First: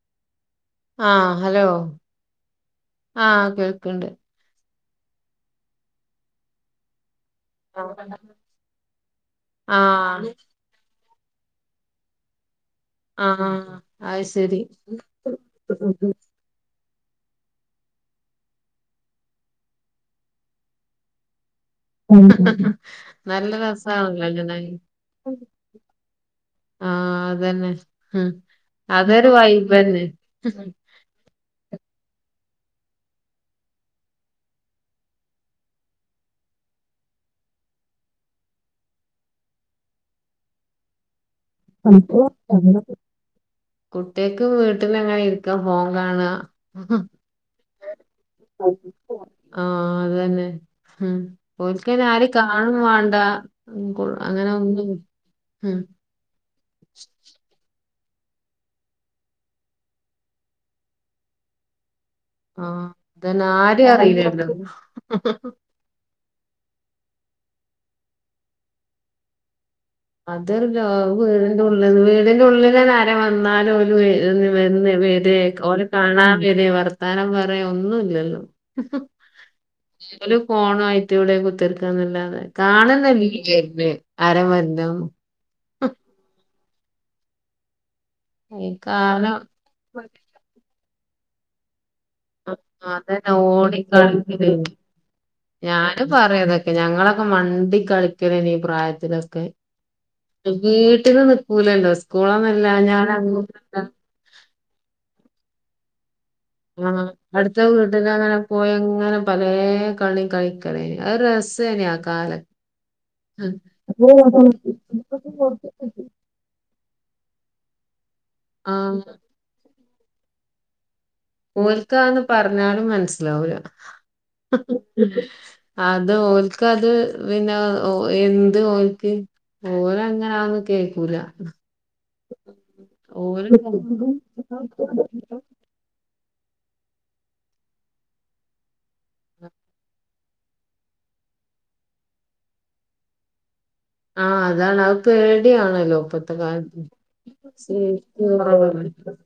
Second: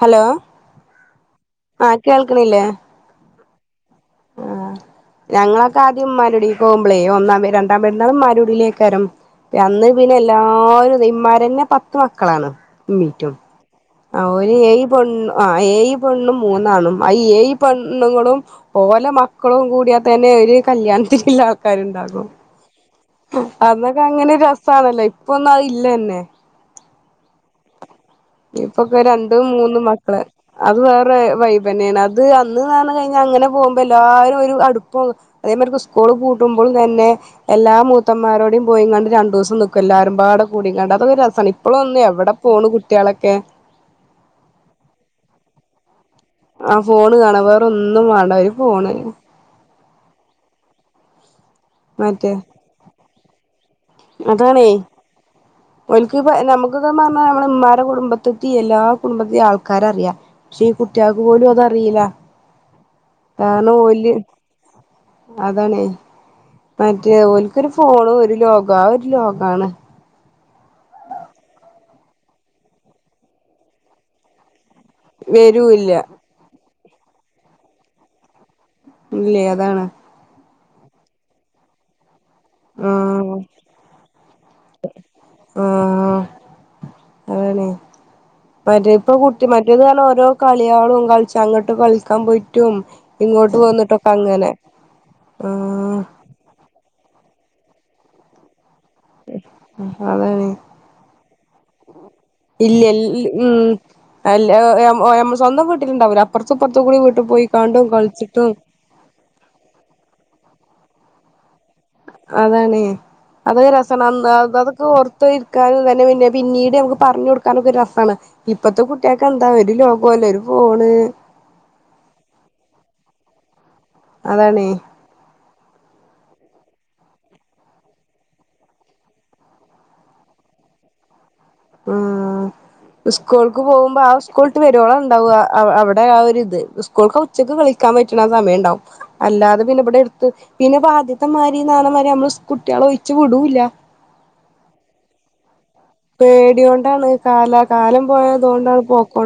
Hello ആ hello ആഹ് കേൾക്കണില്ലേ? ആ കേൾക്ക്ണ്ട് ആഹ് ഞങ്ങളൊക്കെ ആദ്യ ഉ്മാരി എടിക്ക് പോവുമ്പോളേ ഒന്ന രണ്ടാംപെരുന്നാള് മ്മാന്റെകുടിലയിക്കാരം ആ അന്ന് പിന്നെ എല്ലാരും തേ മ്മാരെന്നെ പത്ത് മക്കളാണ് ആ ഉമ്മീറ്റും ആഹ് ആ ഓര് ഏയ് പെണ്ണു ആ ഏയ് പെണ്ണും മൂന്നാ ന്നാണും അയീ എഴ് പെണ്ണുങ്ങളും ഓലെ മക്കളും കൂടിയാ തന്നെ ഒരു കല്യാണത്തിന്ള്ള ആൽ ഉം അന്നൊക്കെ അങ്ങനൊരു രസാണല്ലോ ഇപ്പൊന്നും അത് ഇല്ലന്നെ ആ അതന്നെ ഉം ഇപ്പൊക്കെ അതൊരു രണ്ടും മൂന്നും വൈബന്നെ മക്കള് അത് വേറെ വൈ ബന്നേണ് അത് അന്ന് ന്നർഞ്ഞ്കഴിഞ്ഞാ അങ്ങനെ പോകുമ്പോ എല്ലാരും ഒരു അടുപ്പോം അതേമാതിരിക്ക് സ്കൂൾ പൂട്ടു മ്പളുംതന്നെ എല്ലാ മൂത്തമ്മാരോടിം പോയിങ്ങാ രണ്ടൂസം നിക്കും എല്ലാരും പാടെ കൂടിക്കാണ്ട് അതൊക്കെ രസ സാണ് ഇപ്പോളൊന്നും എവിടെ പോണ് കുട്ട്യാളൊക്കെ കുട്ട്യേക്ക് വീട്ടിലങ്ങനെ ഇരിക്കാ ഫോൺ കാണാ ആഹ് ഫോണ് കാണാ വേറെ ഒന്നും വാണ്ട ഒര് ഫോണ് ആഹ് അതന്നെ ഉം ഓൽക്കയ്ന് ആരേം കാണും വേണ്ടാ അതാണേയ് ഉം ഓൽക്ക് പ നമ്മക്കൊക്കെ പറഞ്ഞ നമ്മള ഉമ്മാ ടെ കുടുംബത്തിത്തി എല്ലാ കുടുംബത്തെ ആൾക്കാരെ അറിയാ പക്ഷേ ഈ കുട്ട്യാൾക്ക് പോലും അതറിയില്ല ആഹ് അതന്നെ കാരണം ആരിം ഓല് അറിയില്ലല്ലോ അതാണേ മറ്റേ ഓല്ക്ക് ഒരു ഫോണും ഒരു ലോക ആ ഒരു ലോകാണ് അതല്ലോ വീടിന്റെ ഉള്ളിൽ വീടിന്റെ ഉള്ളിലെന്നെ ആരേലും വന്നാലും ഒരു എ ഒന്ന് വരെ ഓരെ വരൂല്ല കാണാൻ വരെ വർത്താനം പറെ ഒന്നുല്ലല്ലോ ഇല്ലേ അതാണ് ഓല് ഫോണായിട്ട് ഇവിടെ കുത്തിരിക്കാന്നല്ലാതെ ആഹ് കാണന്നില്ല വര്ന് ആരവരനൊ ആഹ് അതാണെ ഈ മറ്റേ ഇപ്പൊ കാലം കുട്ടി മറ്റേത് ന്ന് പറഞ്ഞ ഓരോ കളികളും കളിച്ച് അങ്ങട്ട് കളി ക്കാൻ ആ, പോയ്റ്റും അതന്നെ ഇങ്ങോട്ട് ഓടി വന്നിട്ടൊക്കെ കളിക്കല് അങ്ങനെ ആഹ് ഞാനും പറയതൊക്കെ ഞങ്ങളൊക്കെ മണ്ടി കളിക്കുവേന് ഈ പ്രായ ത്തിലൊക്കെ അതാണ് വീട്ടില് നിക്കൂലല്ലോ ഇല്ല സ്കൂളൊന്നില്ലാഞ്ഞാലങ്ങു ഉം അല്ല അ ഞമ്മ ഞമ്മള് സ്വന്തം വീട്ടിലുണ്ടാവൂല്ല ആഹ് അടുത്ത വീട്ടിലങ്ങനെ പോയങ്ങനെ പലേ കളി കളിക്കലേ നി അഅ് രസേനി ആ കാലം അതൊക്കെ രസാണ് അന്ന് അതൊക്കെ ഓർത്ത് ഇരിക്കാനും തന്നെ പിന്ന പിന്നീട് നമുക്ക് പറഞ്ഞു കൊടുക്ക ക്കാനൊക്കെ രസാണ് ഇപ്പത്തെ ആഹ് കുട്ടികൾക്ക് എന്താ ഒരു ലോകോല്ല ഒരു ഫോണ്. ഓൽക്കാന്ന് പറഞ്ഞാലും മനസിലാവൂല അതാണേ അത് ഓൽക്ക് അത് പിന്നെ ഓ എന്ത് ഓൽക്ക് ഓലങ്ങനെ അവൊന്നും കേക്കൂല ആഹ് ഓല് സ്കൂൾക്ക് പോവുമ്പോ ആ സ്കൂള്ട്ട് വരോളം ഇണ്ടാവു ആ അ അവിടെ ആ ഒരു ഇ ത് സ്കൂള്ക്ക് ഉച്ചക്ക് കളിക്കാൻ പറ്റണ സമയ ഇണ്ടാവും. അല്ലാതെ പിന്നെ ഇബടെ എ ടുത്ത് പിന്നെ ആദ്യത്തെ മാരിന്ന് പറഞ്ഞമാരി നമ്മള് കുട്ടിളെ ഒഴിച്ച് വിടൂല്ല ആഹ് അതാണ് അഅ് പേടി ആണ്. പേട്യോണ്ടാണ് കാല കാലം സേഫ്റ്റി പോയതോണ്ടാണ് കുറവാണ് പോക്കോ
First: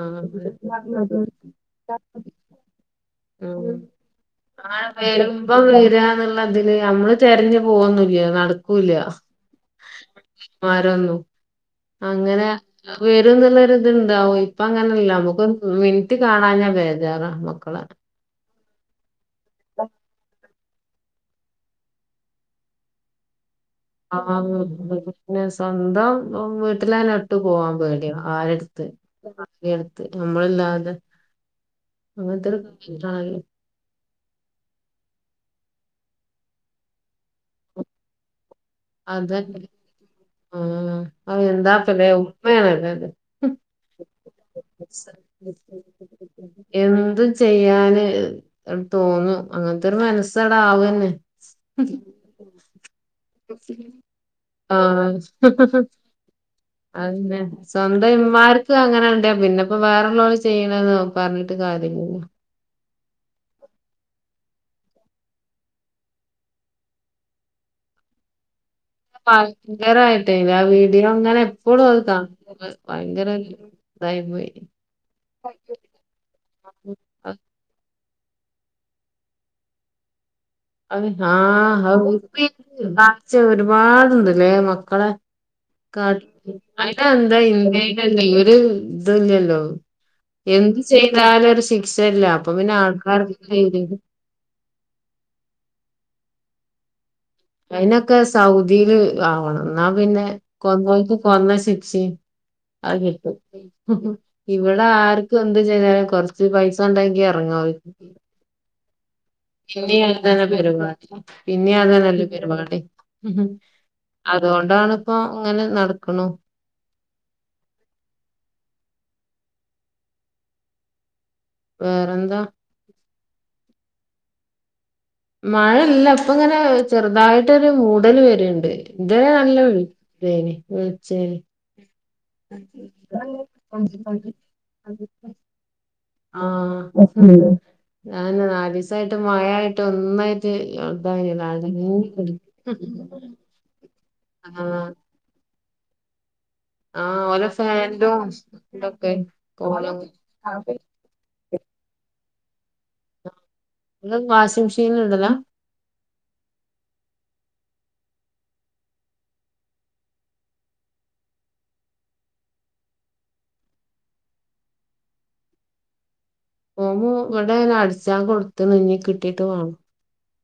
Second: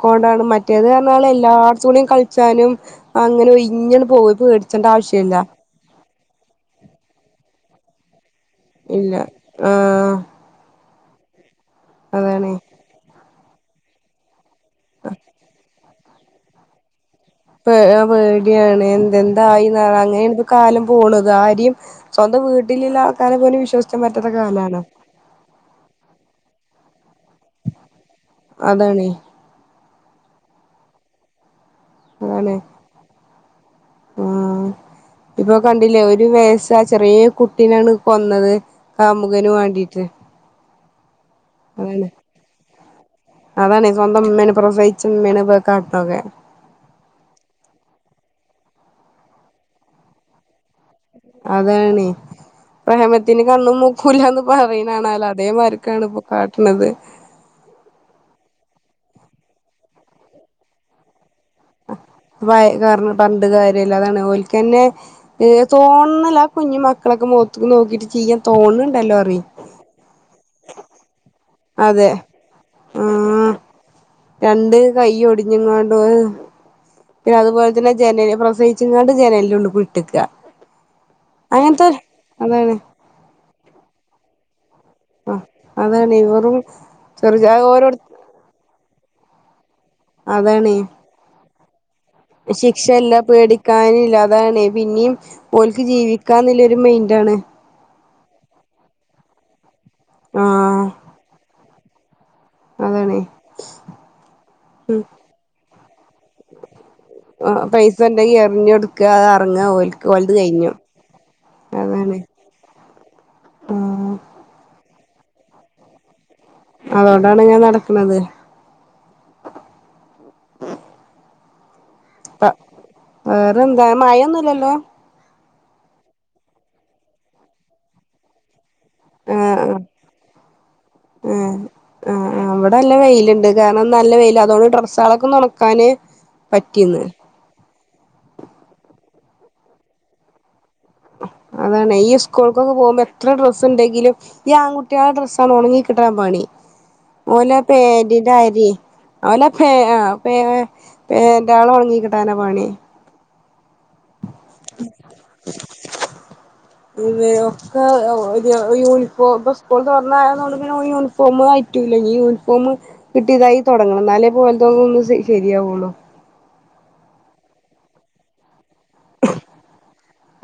ആഹ് അതെ മറ്റേത് ന്നറഞ്ഞ പോലെ എല്ലായിടത്തുടെയും കളിച്ചാനും അങ്ങനെ ആഹ് ഒഴിഞ്ഞണ്പോവും പേടിച്ചണ്ട ആവശ്യല്ല എവിടാന്നള്ളതില് ഞമ്മള് തെരഞ്ഞു പോവൊന്നില്ല നട ക്കൂല ഇല്ല ആഹ് ആരൊന്നും. അങ്ങനെ അതാണ് വരുംന്ന്ള്ള ഒരു ത്ണ്ടാവും ഇപ്പ അങ്ങനെല്ല മ്മുക്ക് ഒരു മി നിറ്റ് കാണാഞ്ഞ ബേജാറാ മക്കളെ യാണ് എന്ത എന്ത ആയിന്നറ അങ്ങനെയാണ് കാലം പോണത് ആരീം സ്വന്തം വീട്ടില്ള്ള ആൾക്കാരെ പോലും വി ആ പിന്നെ സ്വന്തം വീട്ടിലന്നെ ഇട്ട് പോവാൻ പേടിയ ആരടുത്ത് അതാണ് യടുത്ത് നമ്മളില്ലാതെ അതാണ് അങ്ങത്തൊരു ഇതായി ആ ഇപ്പൊ കണ്ടില്ലേ ഒരു വയസ്സാ ചെറിയ കുട്ടീനാണ് കൊന്നത്. കാമുകന് വാണ്ടീട്ട് അവ എന്താ അതാണ് പ്പലെ ഉപ്പയാണ് ല്ലത് അതാണ് സ്വന്തം ഉമ്മേനെ പ്രസവിച്ച ഉമ്മേനെ കാട്ടണൊക്കെ എന്തും ചെയ്യാന് തോന്നും അങ്ങനത്തൊരു മനസ്സട് ആവന്നെ അതാന്നെ പ്രേമത്തിന് കണ്ണും മൂക്കൂല്ലാന്ന് പറയണ് ണാല്ലോ അതേമാർക്കാണ് ഇപ്പ ക്കെ അയന്നെ സ്വന്തം ഇമ്മാർക്ക് അങ്ങനെ ഇണ്ടേ പിന്നെപ്പോ വേറള്ളോര് ചെയ്യണത് നോക്ക പറഞ്ഞിട്ട് കാര്യല്ലല്ലോ പറഞ്ട്ട് കാര്യല്ല അതാണ് ഓലക്കന്നെ എ തോന്നല്ല ആ കുഞ്ഞി മക്കളൊക്കെ മൊഖത്ത് നോക്കീട്ട് ചി [unintelligible] തോന്നുന്നുണ്ട് ഭയങ്കരമായിട്ടല്ല ആ വീഡിയോ ഇങ്ങനെ എപ്പോഴും അത് അതെ കാണ ആഹ് ഭയങ്കരല്ല രണ്ട് കൈയും ഒടിഞ്ഞങ്ങാണ്ട് പിന്നെ അതുപോലെ തന്നെ ജനല് പ്രസവിച്ചാണ്ട് ജനല് ഉള്ളു കൂടെ ഇട്ട്ക്ക അത് ആ അതാണ് [unintelligible] ഒരുപാട് ഉണ്ടല്ലേ ആഹ് അതാണ് വെറും ചെറു [unintelligible] ഓരോട് അതല്ലല്ലോ എന്ത് ചെയ്താലോരു ശി ശിക്ഷയല്ല പേടിക്കാനില്ലാതാണ് പിന്നീം പോൽക്ക് ജീവിക്കാനുള്ളരു മെെയിന്റ്ണ് അയിനൊക്കെ സൗദിയില് ആവണം എന്നാ പിന്നെ ആഹ് കൊന്നോൽക്ക് കൊന്ന ശിക്ഷ ആ അതാണ് കിട്ടും ഇവിടെ ആർക്കും എന്ത് ചെയ്യ്താലും കൊറച്ച് പൈ സ ഒണ്ടങ്ങി [unintelligible] ഇറങ്ങാവ പൈസ ഉണ്ടെങ്കി എറിഞ്ഞൊടുക്ക അറങ്ങ ഓൽക്ക് ഓൽത് കഴിഞ്ഞു [unintelligible] അതെ അതാണ് നല്ല പരിപാടി ആഹ് അതുകൊണ്ടണിപ്പൊ അങ്ങനെ നടക്കണു അതുകൊണ്ടാണ് ഞാൻ നടക്കണത് വേറെന്താ ന്താ മഴൊന്നും ഇല്ലല്ലോ മഴല്ല അപ്പ ഇങ്ങനെ ചെറുതായിട്ടൊരു മൂടല് വെരിണ്ട് ഇത് ആഹ് നല്ല വെളിച്ചെയ്നി [unintelligible] ആ അവിടെല്ല വെയിലുണ്ട് കാരണം നല്ല വെയില് അതുകൊണ്ട് ഡ്രസ്റ്റാളക്കെ ഒന്ന് ഒണക്കാന് ആ പറ്റിന്ന് [unintelligible] ഞാന് നാലീസായിട്ട് മഴായിട്ട് ഒന്നായിട്ട് ഇതായില്ല അനങ്ങി അതാണ് ഈ സ്കൂൾക്കൊക്കെ പോകുമ്പോ എത്ര ഡ്രസ്സ് ഉണ്ടെങ്കിലും ഈ ആഹ് ആൺകുട്ടിളെ ഡ്രസ്സണ് ഉണങ്ങി കിട്ടാ പണി ആഹ് ഓലെ ഓല ഫാനിലും പാന്റിന്റെ അര ഇതൊക്കെ ഓല ഇങ്ങള് പാന്റ് പാന്റാള് ഉണങ്ങി കിട്ടാൻ അവല പേ ആ പേ [unintelligible] ധാനവാണി വാഷിംങ്ങ് മിഷനി ഇടല്ല ഒരു യൂണിഫോം ഇപ്പോൾ സ്കൂൾ തുറന്നായതോണ്ട് യൂണിഫോം [unintelligible] ഈ യൂണിഫോമ് കിട്ടിയതായി തുടങ്ങണം എന്നാലേ പോലതോ ഒന്ന് ശരിയാവുള്ളൂ ഫോമ്മ് ഇവിടെ അടിച്ചാ കൊടുത്ത് ഇനി കിട്ടീട്ട് വേണം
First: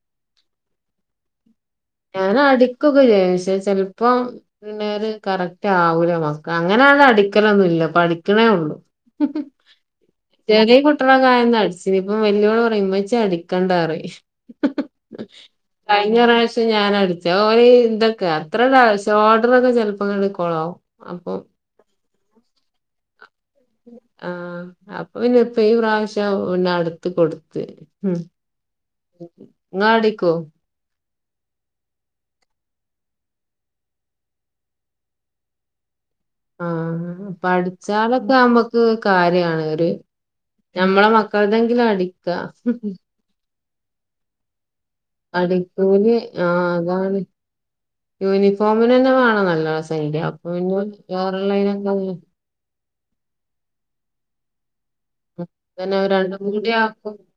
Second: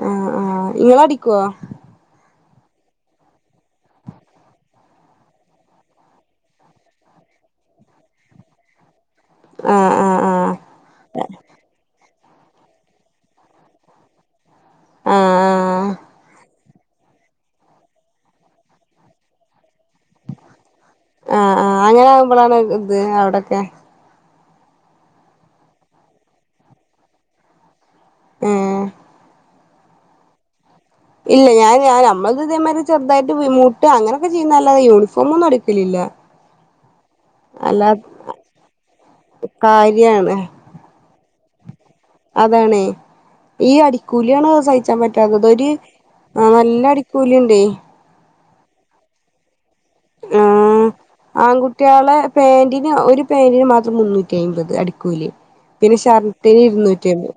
ആ ആ ഇങ്ങള് അടിക്കൊ - ഞാന അടിക്കൊക്കെ ചെയും ചെലപ്പോ കറക്റ്റ് ആവൂല മക്ക അങ്ങനെ ങ്ങനെ അടിക്കലൊന്നുല്ല പഠിക്കണേ ഒള്ളൂ ആഹ് ആഹ് ആഹ് ചെറിയ കുട്ടികളായാന്നൊക്കെ അടിച്ച് നി ഇപ്പം വെല്ലിയോള് ഉമ്മച്ചി അടിക്കണ്ടാറി ആഹ് കഴിഞ്ഞ പ്രാശ് പക്ഷെ ഞാനാ അടിച്ചെ ഓ ഇന്തൊക്കെ അത്ര [unintelligible] ഷോൾഡർ ചെല ഇപ്പ [unintelligible] അപ്പോ നമ്മളാണ് ഇത് അവിടൊക്കെ ആ അപ്പൊ ഇനി ഒത്തിര പ്രാവശ്യം പിന്നെ അടുത്ത് കൊടുത്ത് മ് ഏഹ് ഇങ്ങൾ അടിക്കു ഇല്ല ഞാൻ ഞൻ നമ്മ ഇതേമാതിരി ചെറുതായിട്ട് മുട്ട് അങ്ങനെയൊക്കെ ചെയ്യുന്നല്ലാെ യൂണിഫോമൊന്നും അടിക്കലില്ല ആ അല്ലാ പഠിച്ചാലക്കെ നമ്ക്ക് കാര്യാണ് ഒരു കാര്യാണ് നമ്മളെ മ മക്കളെതെങ്കിലും അടിക്ക അതാണേ ഈ അടിക്കൂലിയാണ് സഹിച്ചാൻ പറ്റാത്തത് ഇതൊരു അടിക്കൂലി നല്ല അടിക്കൂലിണ്ടേ യൂണിഫോമിന് തന്നെ വേണം നല്ല സഖ്യ അപ്പൊ പിന്നെ ആഹ് വേറെഉള്ളയ് നോക്കെ ആൺകുട്ടികളെ പാന്റിന് മാത്രംഒരു പെയിന്റിന് മാത്രം മുന്നൂറ്റി അമ്പത് അടി കൂലി തന്നെ പിന്നെ രണ്ടും ഷർട്ടിന് കൂടി ആവുമ്പോ ഇരുന്നൂറ്റിമ്പത്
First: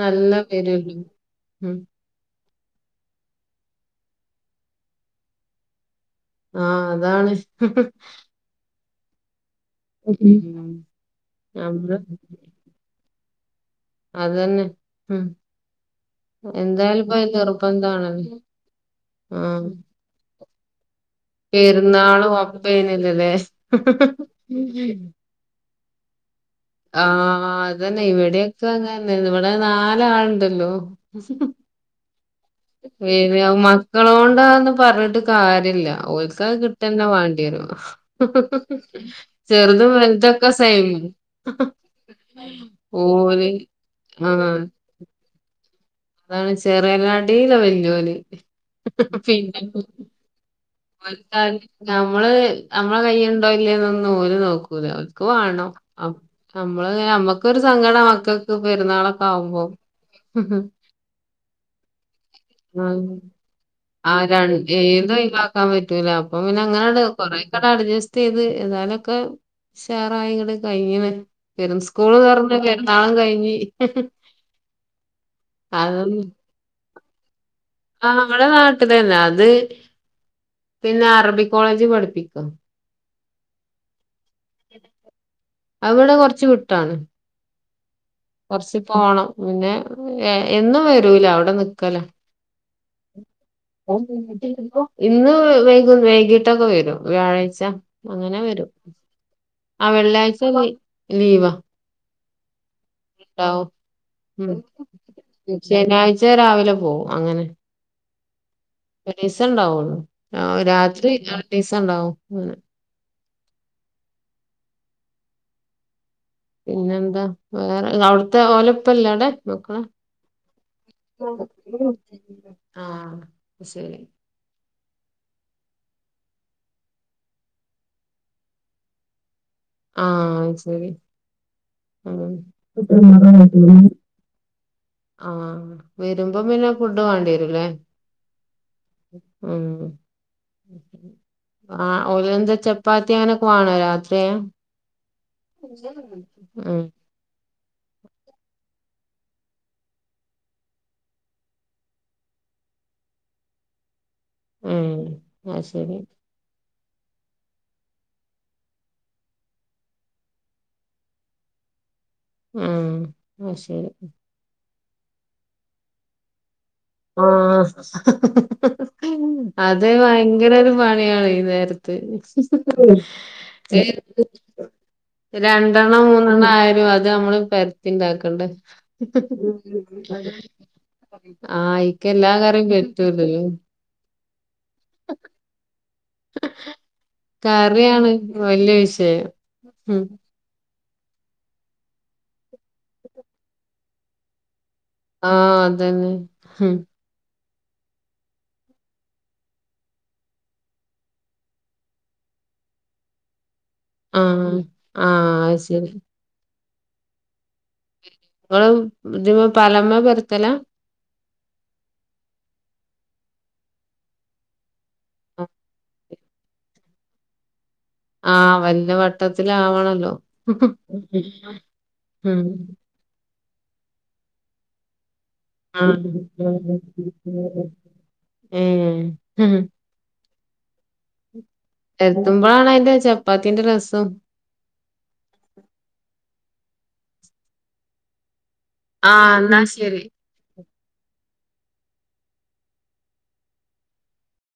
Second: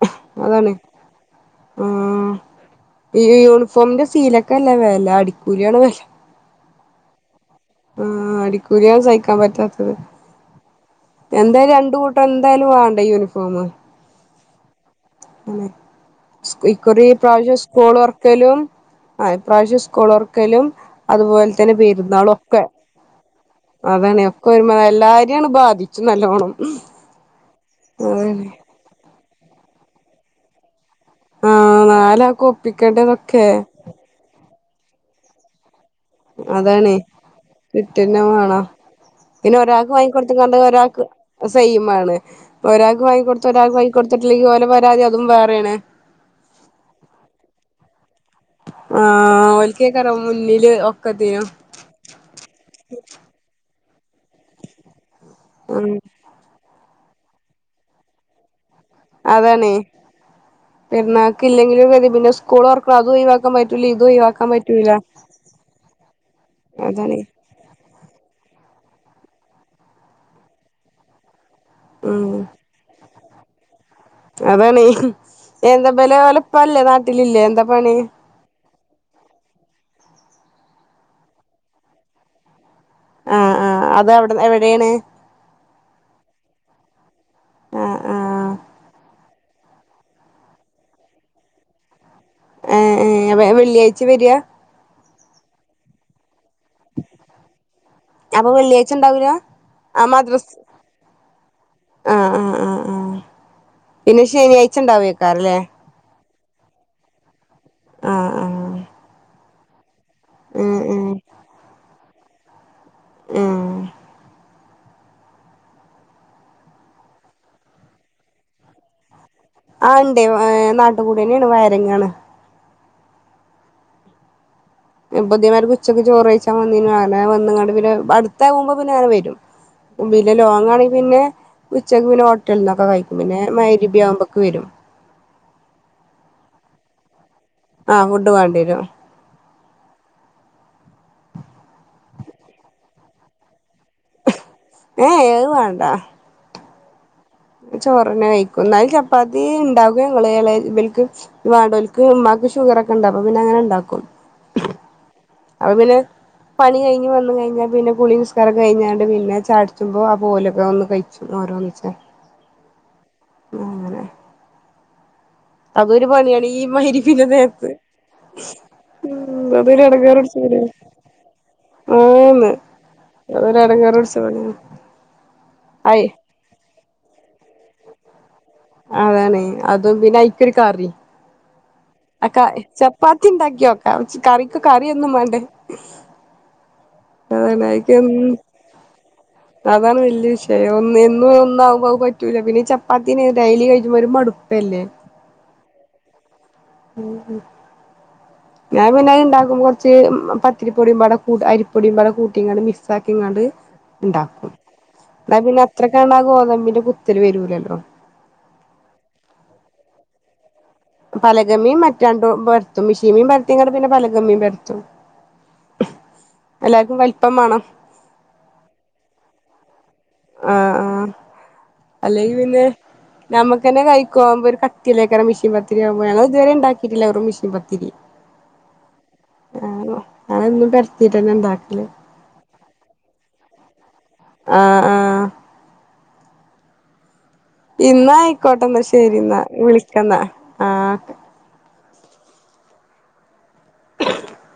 നല്ല അതാണ് വെരുല്ലോ ഉം ആ ഈ യൂണിഫോമിന്റെ സീലൊക്കെ അല്ല വെല അടിക്കൂലിയാണ് വെല ആ അതാണ് സൂര്യൻ സഹിക്കാൻ പറ്റാ മ്മ് എന്തായാലും രണ്ട് കൂട്ടം എന്തായാലും വാണ്ടേ യൂണിഫോമ് അതന്നെ ഉം പിന്നെ എന്തായാലും ഇക്കുറി ഇപ്പ അത് പ്രാവശ്യം സ്കൂള് തൊർ നിർബന്ധാണല്ലോ ക്കലും ആ ആഹ് പ്രാവശ്യ സ്കൂള് ഒ ർക്കലും അതുപോലെ തന്നെ പെരുന്നാളും പെരുന്നാളൊക്കെ ഒപ്പേനല്ലല്ലേ അതാണ് ഒക്കെ ഒരുമ എല്ലാരെയാണ് ബാധിക്കും നല്ലോണം ആഹ അതന്നെ അതാണ് ഇവിടെക്കെ അങ്ങനന്നെ നിവിടെ നാലാളുണ്ടല്ലോ ആഹ നാല പി മക്കളോണ്ടാന്ന് പറഞ്ഞിട്ട് കാര്യല്ല ഓൽക്കാർ അതാണ് കിട്ടന്നെ വേണ്ടിരു കിട്ടന്നെ വേണം ചെറുതും വലുതൊക്കെ സൈ സെ്യമാണ് അപ്പൊ ഒരാൾക്ക് വാങ്ങിക്കൊടുത്ത ഓല് ഒരാൾക്ക് വാങ്ങിക്കൊടുത്തിട്ടില്ലെങ്കിൽ ആഹ് ഓലെ പരാതി അതും വേറെയാണ്. അതാണ് ചെറിയല്ലാടല്ല വല ലി ആഹ ഓലക്കക്കറ മുന്നില് ക ഒക്കത്തിനും നമ്മള് നമ്മള കൈണ്ടോ ഇല്ലേൊന്നും ഓര് നോക്കൂല അവ വേണോ ഉം നമ്മള് നമ്മക്കരു സങ്കടം മക്കക്ക് അതാണേ പിെരണാക്ക് ഇല്ലെങ്കിലും ക പിന്നെ സ്കൂൾ വറക്കണം ഉം അത് ഒഴിവാക്കാൻ പറ്റ ആ ര ഏത്ും ഒവാക്കാൻ പറ്റൂല അപ്പൊ പിന്നെ അങ്ങനെ അതാണേ കൊറെ കട അഡ്ജസ്റ്റ് ചെയ്ത് എന്നതാലൊക്കെ ഷാറായങ്ങട്ട കഴിഞ്ഞെ വെരും സ്കൂൾന്ന് പറഞ്ഞ എാളും കഴ അതാണ് എന്താ വില അതൊന്നും വലപ്പല്ലേ നാട്ടിലില്ലേ എന്താ പണി ആ നമ്മടെ നാട്ടില തന്നെ അത് പിന്നെ അറബി കോളേജ് പഠിപ്പിക്കാം ആഹ ആഹ അത് എവിടെ എവിടെയാണ് അവിടെ കൊറച്ച് കിട്ടാണ് ഉം ഉം കൊറച്ച് പോണം. പിന്നെ എന്നും വരൂല അവിടെ നിക്കലാ. ഏഹ് ഏഹ് അപ്പൊ വെള്ളിയാഴ്ച വരിക ഇന്ന് വൈ വൈകിട്ട് ഇട്ടൊക്കെ വരും വ്യാഴാഴ്ച. അങ്ങനെ അപ്പൊ വരും വെള്ളിയാഴ്ച ഉണ്ടാവൂല ആ ആഹ് വെള്ളിയാഴ്ച ലീവാ ആ ആ ആ ആ ഉണ്ടാവും പിന്നെ ശനി അഴ്ച്ച ഉണ്ടാവക്കാറല്ലേ പച്ചേ രാവിലെ പോകും അങ്ങനെ ആഹ് ആഹ് പൈസ ഉണ്ടാവുള്ളു ആഹ ഉം രാത്രി ഉം അ ദിവസ ഉണ്ടാവും ഉം പിന്നെന്താ വേറെ അവിടുത്തെ ഓലപ്പല്ല അവിടെ. മക്കളെ ആ ഉണ്ടേ ഏ നാട്ടുകൂടി തന്നെയാണ് വയറിങ്ങാണ് ആഹ ശരി എപ്പതിമാര് കൊച്ചൊക്കെ ചോറ്ഴിച്ചാ വന്നീ അങ്ങനെ വന്നങ്ങണ്ട് പിന്നെ അടുത്ത ആകുമ്പോ പിന്നെ അങ്ങെ വരും വില് ആഹ് ശരി ലോങ്ങാണെങ്ക പിന്നെ ഉച്ചക്ക് പിന്നെ ഉം ഹോട്ടല നിന്നൊക്കെ കഴിക്കും പിന്നെ മൈരിബി ആവുമ്പോക്കെ വരും ആഹ വരുമ്പോം പിന്നെ ഫുഡ് വേണ്ടിര ആഹ ഫുഡ് വേണ്ടിരും ഉ ആ ഉലന്ത ചപ്പാത്തി അങ്ങനൊക്കെ വണോ രാത്രി ഏ ഏത് വേണ്ടാ ആഹ ചോറ്നെ കഴിക്കും എന്നാലും ചപ്പാത്തി ഉണ്ടാകും ഞങ്ങള്ൾ ഇളൽക്ക് വടോൽക്ക് ഷുഗർ ഒക്കെ ഉണ്ട് പിന്നെ അങ്ങനെ ഉണ്ടാക്കും ഉം അ അപ്പൊ പിന്നെ ശരിരി പണി കഴിഞ്ന്നു കഴിഞ്ഞാ പിന്നെ കുളി നിസ്കാരം കഴിഞ്ഞാണ്ട് പിന്നെ ചാടിച്ചുമ്പോ ആ പോലൊക്കെ ഒന്ന് കഴിച്ചു ഓ ച്ച ആഹ ആ ശരി അതൊരു പണിയാണ് ഈ മരിപ്പിന് ആഹ് പോക്ക് ഉ അതൊരു അത് എടങ്ങേറടിച്ച് ഭയങ്കര ഒരു പണിയാണ് ഈ നേരത്ത് ആന്ന് അതൊരു അടങ്കറട [unintelligible] [unintelligible] രണ്ടെണ്ണം മൂന്നെണ്ണം ആയിരും അത് നമ്മള് പരുത്തി ഉണ്ടാക്കണ്ടേ അതാണ് അതും പിന്നെ അഐക്കൊ ഒരു കറി ആഹ് അയിക്ക് എല്ലാ അക്ക കറിയും ചപ്പാത്തി പറ്റൂലല്ലോ ഉണ്ടാക്കിയോക്ക കറിക്കോ കറിയൊന്നും വേണ്ടേ അതക്ക് കറിയാണ് [unintelligible] വല്യ വിഷയം അതാണ് ഉം വല്യ വിഷയം ഒന്ന എന്നും ഒന്നാവുമ്പ പറ്റൂില്ല പിന്നെ ഈ ചപ്പാത്തിനെ ഡെലി കഴിുമ്പോ ഒരു മടുപ്പല്ലേ ആഹ അതന്നെ ഉം ഉം ഞാൻ പിന്നെ അത്ണ്ടാക്കുമ്പോ കൊർച്ച് പത്തിരിപ്പൊടിയും പാടെ കൂ അരിപ്പൊടിയും പാടെ കൂട്ടിങ്ങാണ്ട് മിക്സ്സാക്കിങ്ങാണ്ട് ഉണ്ടാക്കും ആഹ് ആഹ് ന്നാ പിന്നെ അത് ശരി അത്രക്കാണ്ടാ ഗോതമ്പിന്റെ പുത്തല് വരൂലല്ലോ [unintelligible] ദിമ്മ പലമ്മ പര്ത്തല പലകമ്മിം മറ്റ രണ്ടും പര്ത്തും മിഷീമിം പരത്തിങ്ങാണ്ട് പിന്നെ പലഗമ്മിം പര്ത്തും ആഹ് എല്ലാർക്കും വൽപ്പം മാണം ആഹ് വല്ല വട്ടത്തിലാവണല്ലോ ആഹ് ആഹ് ഉം നമ്മക്ക ന്നെ കഴി ക്കാവുമ്പോ ഒരു കട്ടിയല്ലെക്കാര മിഷീ ൻ പത്തിരിയാവുമ്പൊ. ആഹ് ഞങ്ങൾ ഇതുവരെ ഉണ്ടാക്കിട്ടില്ല റും മെഷീൻ പത്തിരി ഏഹ് ആ ഞാനെന്നും പെരത്തീട്ടന്നെ ഉണ്ടാക്കല് പ്പാത്തിൻ്റെ റസ് ആഹ് ആഹ് ഇന്നാ ആയിക്കോട്ടെന്നാ ആഹ് ശരിന്നാ എന്നാ ശരി വിളിക്കന്നാ ആഹ് ശ [unintelligible]